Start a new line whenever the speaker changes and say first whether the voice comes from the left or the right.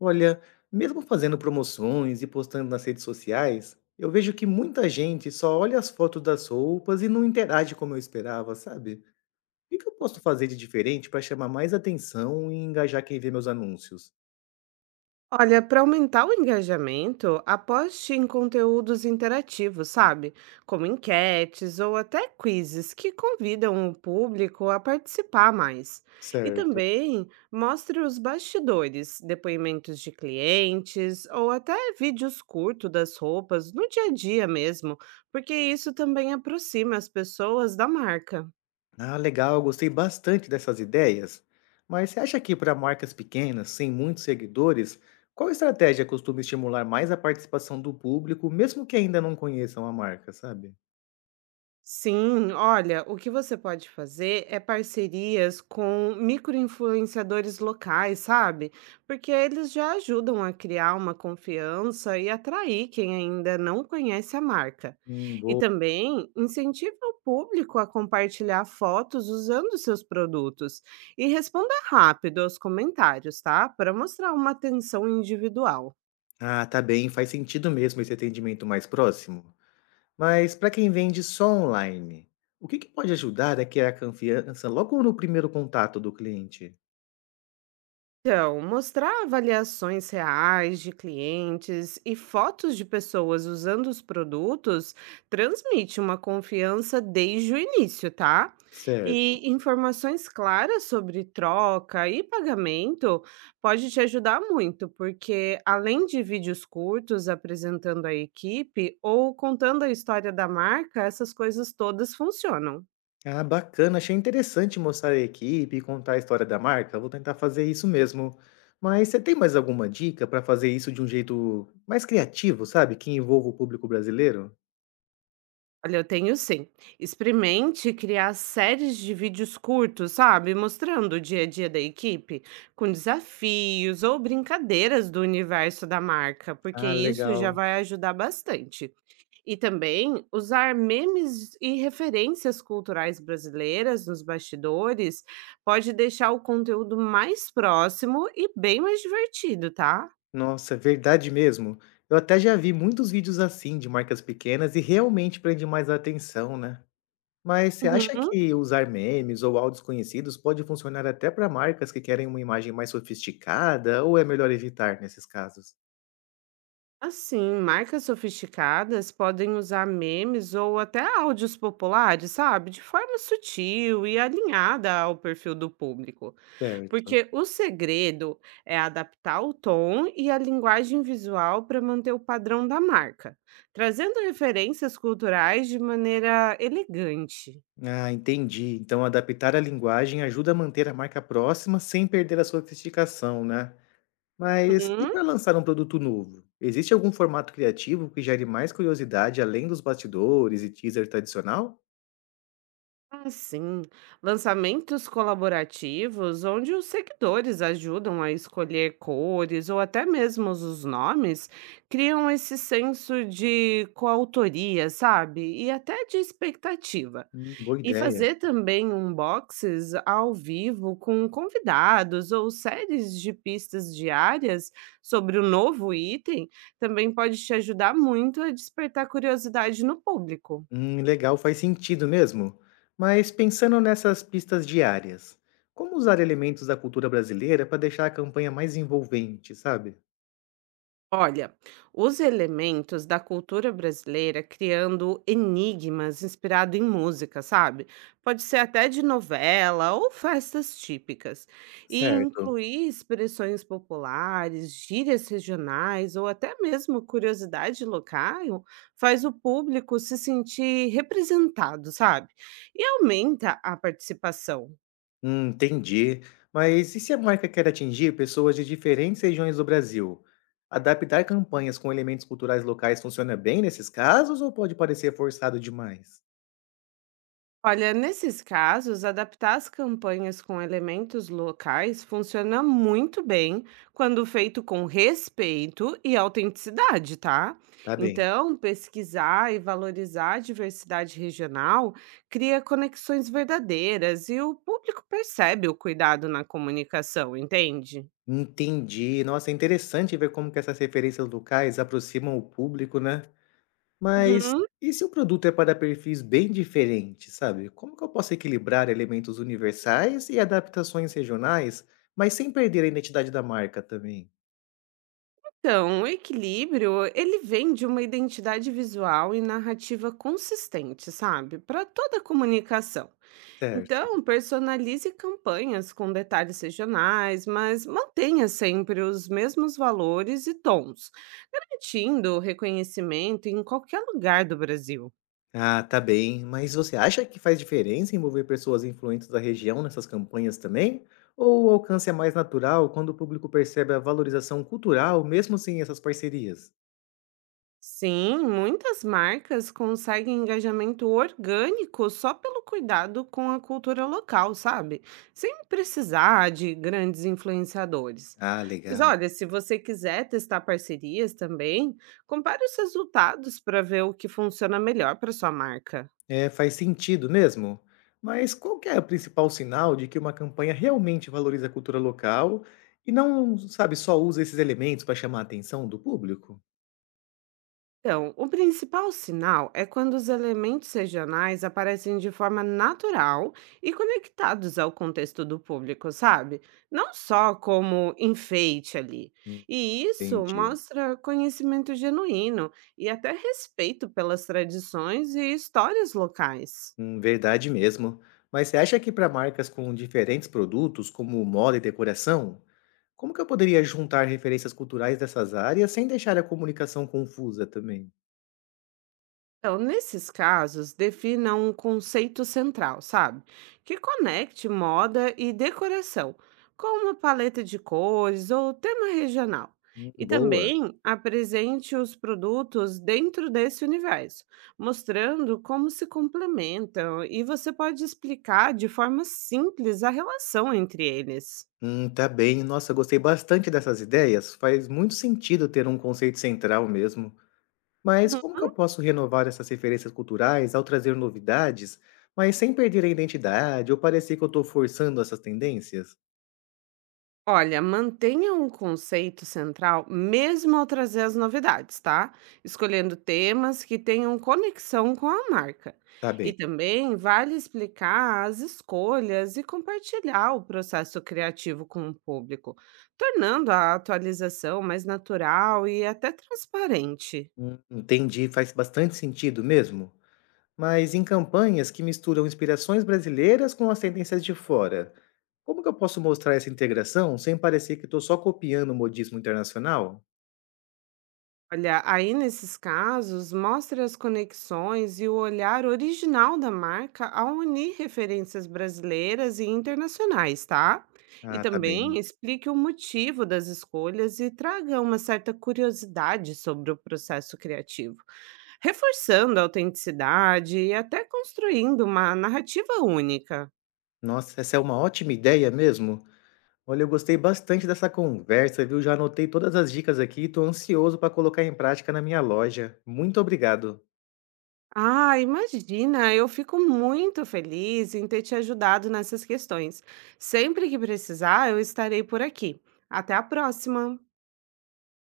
left: Olha, mesmo fazendo promoções e postando nas redes sociais, eu vejo que muita gente só olha as fotos das roupas e não interage como eu esperava, sabe? O que que eu posso fazer de diferente para chamar mais atenção e engajar quem vê meus anúncios?
right: Olha, para aumentar o engajamento, aposte em conteúdos interativos, sabe? Como enquetes ou até quizzes que convidam o público a participar mais. E
left: Certo.
right: também mostre os bastidores, depoimentos de clientes ou até vídeos curtos das roupas no dia a dia mesmo, porque isso também aproxima as pessoas da marca.
left: Ah, legal, gostei bastante dessas ideias. Mas você acha que para marcas pequenas, sem muitos seguidores, qual estratégia costuma estimular mais a participação do público, mesmo que ainda não conheçam a marca, sabe?
right: Sim, olha, o que você pode fazer é parcerias com microinfluenciadores locais, sabe? Porque eles já ajudam a criar uma confiança e atrair quem ainda não conhece a marca. E
left: Boa.
right: também incentiva o público a compartilhar fotos usando seus produtos e responda rápido aos comentários, tá? Para mostrar uma atenção individual.
left: Ah, tá bem, faz sentido mesmo esse atendimento mais próximo. Mas para quem vende só online, o que que pode ajudar a criar confiança logo no primeiro contato do cliente?
right: Então, mostrar avaliações reais de clientes e fotos de pessoas usando os produtos transmite uma confiança desde o início, tá? E
left: Certo.
right: informações claras sobre troca e pagamento pode te ajudar muito, porque além de vídeos curtos apresentando a equipe ou contando a história da marca, essas coisas todas funcionam.
left: Ah, bacana, achei interessante mostrar a equipe e contar a história da marca. Vou tentar fazer isso mesmo. Mas você tem mais alguma dica para fazer isso de um jeito mais criativo, sabe? Que envolva o público brasileiro?
right: Olha, eu tenho sim. Experimente criar séries de vídeos curtos, sabe? Mostrando o dia a dia da equipe, com desafios ou brincadeiras do universo da marca, porque
left: Ah,
right: isso já
left: legal.
right: vai ajudar bastante. E também usar memes e referências culturais brasileiras nos bastidores pode deixar o conteúdo mais próximo e bem mais divertido, tá?
left: Nossa, é verdade mesmo. Eu até já vi muitos vídeos assim de marcas pequenas e realmente prende mais a atenção, né? Mas você acha
right: Uhum.
left: que usar memes ou áudios conhecidos pode funcionar até para marcas que querem uma imagem mais sofisticada ou é melhor evitar nesses casos?
right: Assim, marcas sofisticadas podem usar memes ou até áudios populares, sabe? De forma sutil e alinhada ao perfil do público.
left: Certo.
right: Porque o segredo é adaptar o tom e a linguagem visual para manter o padrão da marca, trazendo referências culturais de maneira elegante.
left: Ah, entendi. Então, adaptar a linguagem ajuda a manter a marca próxima sem perder a sofisticação, né? Mas e
right: Hum?
left: para lançar um produto novo? Existe algum formato criativo que gere mais curiosidade além dos bastidores e teaser tradicional?
right: Ah, sim. Lançamentos colaborativos onde os seguidores ajudam a escolher cores ou até mesmo os nomes, criam esse senso de coautoria, sabe? E até de expectativa.
left: Boa
right: E
left: ideia.
right: fazer também unboxes ao vivo com convidados ou séries de pistas diárias sobre o novo item também pode te ajudar muito a despertar curiosidade no público.
left: Legal, faz sentido mesmo. Mas pensando nessas pistas diárias, como usar elementos da cultura brasileira para deixar a campanha mais envolvente, sabe?
right: Olha, os elementos da cultura brasileira criando enigmas inspirado em música, sabe? Pode ser até de novela ou festas típicas. E
left: Certo.
right: incluir expressões populares, gírias regionais ou até mesmo curiosidade local faz o público se sentir representado, sabe? E aumenta a participação.
left: Entendi. Mas e se a marca quer atingir pessoas de diferentes regiões do Brasil? Adaptar campanhas com elementos culturais locais funciona bem nesses casos ou pode parecer forçado demais?
right: Olha, nesses casos, adaptar as campanhas com elementos locais funciona muito bem quando feito com respeito e autenticidade, tá?
left: Tá bem.
right: Então, pesquisar e valorizar a diversidade regional cria conexões verdadeiras e o público percebe o cuidado na comunicação, entende?
left: Entendi. Nossa, é interessante ver como que essas referências locais aproximam o público, né? Mas
right: Uhum.
left: e se o produto é para perfis bem diferentes, sabe? Como que eu posso equilibrar elementos universais e adaptações regionais, mas sem perder a identidade da marca também?
right: Então, o equilíbrio, ele vem de uma identidade visual e narrativa consistente, sabe? Para toda a comunicação.
left: Certo.
right: Então, personalize campanhas com detalhes regionais, mas mantenha sempre os mesmos valores e tons, garantindo reconhecimento em qualquer lugar do Brasil.
left: Ah, tá bem. Mas você acha que faz diferença envolver pessoas influentes da região nessas campanhas também? Ou o alcance é mais natural quando o público percebe a valorização cultural, mesmo sem essas parcerias?
right: Sim, muitas marcas conseguem engajamento orgânico só pelo cuidado com a cultura local, sabe? Sem precisar de grandes influenciadores.
left: Ah,
right: Mas
left: legal.
right: olha, se você quiser testar parcerias também, compare os resultados para ver o que funciona melhor para sua marca.
left: É, faz sentido mesmo. Mas qual que é o principal sinal de que uma campanha realmente valoriza a cultura local e não, sabe, só usa esses elementos para chamar a atenção do público?
right: Então, o principal sinal é quando os elementos regionais aparecem de forma natural e conectados ao contexto do público, sabe? Não só como enfeite ali. E isso
left: Entendi.
right: mostra conhecimento genuíno e até respeito pelas tradições e histórias locais.
left: Verdade mesmo. Mas você acha que para marcas com diferentes produtos, como moda e decoração, como que eu poderia juntar referências culturais dessas áreas sem deixar a comunicação confusa também?
right: Então, nesses casos, defina um conceito central, sabe? Que conecte moda e decoração, com uma paleta de cores ou tema regional. E
left: Boa.
right: também apresente os produtos dentro desse universo, mostrando como se complementam, e você pode explicar de forma simples a relação entre eles.
left: Tá bem. Nossa, eu gostei bastante dessas ideias. Faz muito sentido ter um conceito central mesmo. Mas como que eu posso renovar essas referências culturais ao trazer novidades, mas sem perder a identidade ou parecer que eu estou forçando essas tendências?
right: Olha, mantenha um conceito central mesmo ao trazer as novidades, tá? Escolhendo temas que tenham conexão com a marca.
left: Tá
right: E
left: bem.
right: também vale explicar as escolhas e compartilhar o processo criativo com o público, tornando a atualização mais natural e até transparente.
left: Entendi, faz bastante sentido mesmo. Mas em campanhas que misturam inspirações brasileiras com as tendências de fora, como que eu posso mostrar essa integração sem parecer que estou só copiando o modismo internacional?
right: Olha, aí nesses casos, mostre as conexões e o olhar original da marca ao unir referências brasileiras e internacionais, tá? E
left: Ah, tá bem.
right: também explique o motivo das escolhas e traga uma certa curiosidade sobre o processo criativo, reforçando a autenticidade e até construindo uma narrativa única.
left: Nossa, essa é uma ótima ideia mesmo. Olha, eu gostei bastante dessa conversa, viu? Já anotei todas as dicas aqui e estou ansioso para colocar em prática na minha loja. Muito obrigado.
right: Ah, imagina, eu fico muito feliz em ter te ajudado nessas questões. Sempre que precisar, eu estarei por aqui. Até a próxima!